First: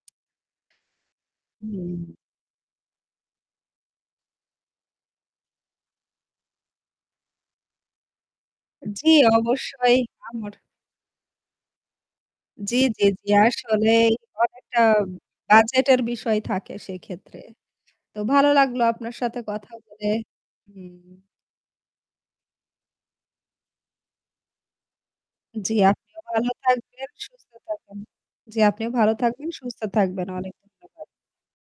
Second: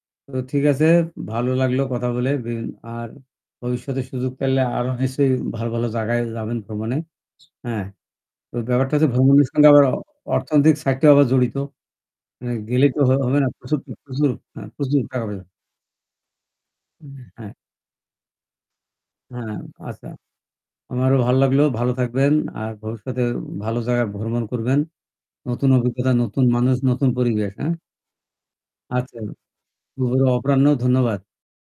তো ঠিক আছে, ভালো লাগলো হুম। কথা বলে। ব আর ভবিষ্যতে সুযোগ পাইলে আরো নিশ্চয়ই ভালো, ভালো জায়গায় যাবেন ভ্রমণে। হ্যাঁ। তো ব্যাপারটা হচ্ছে জ্বি, ভ্রমণের সঙ্গে আবার অবশ্যই আমার অর্থনৈতিক সাইডটা আবার জড়িত। আ জ্বি, গেলেই তো জ্বি, হ জ্বি। হবে না। প্রচুর আসলেই প্রচুর আ অনেকটা প্রচুর টাকা পয়সা বাজেটের বিষয় থাকে উম সেক্ষেত্রে। হ্যাঁ। তো ভালো লাগলো আপনার সাথে হ্যাঁ, কথা আচ্ছা। বলে। আমারও হুম। ভাল লাগল। ভালো থাকবেন। আর ভবিষ্যতে ভালো জায়গায় ভ্রমণ করবেন। নতুন জ্বি, অভিজ্ঞতা, আপনিও নতুন ভালো মানুষ, থাকবেন, নতুন সুস্থ পরিবেশ, হ্যাঁ? থাকবেন জি, আপনিও ভালো আচ্ছা। থাকবেন, সুস্থ থাকবেন। [unintelligible] অনেক অপরাহ্ন ধন্যবাদ। ধন্যবাদ।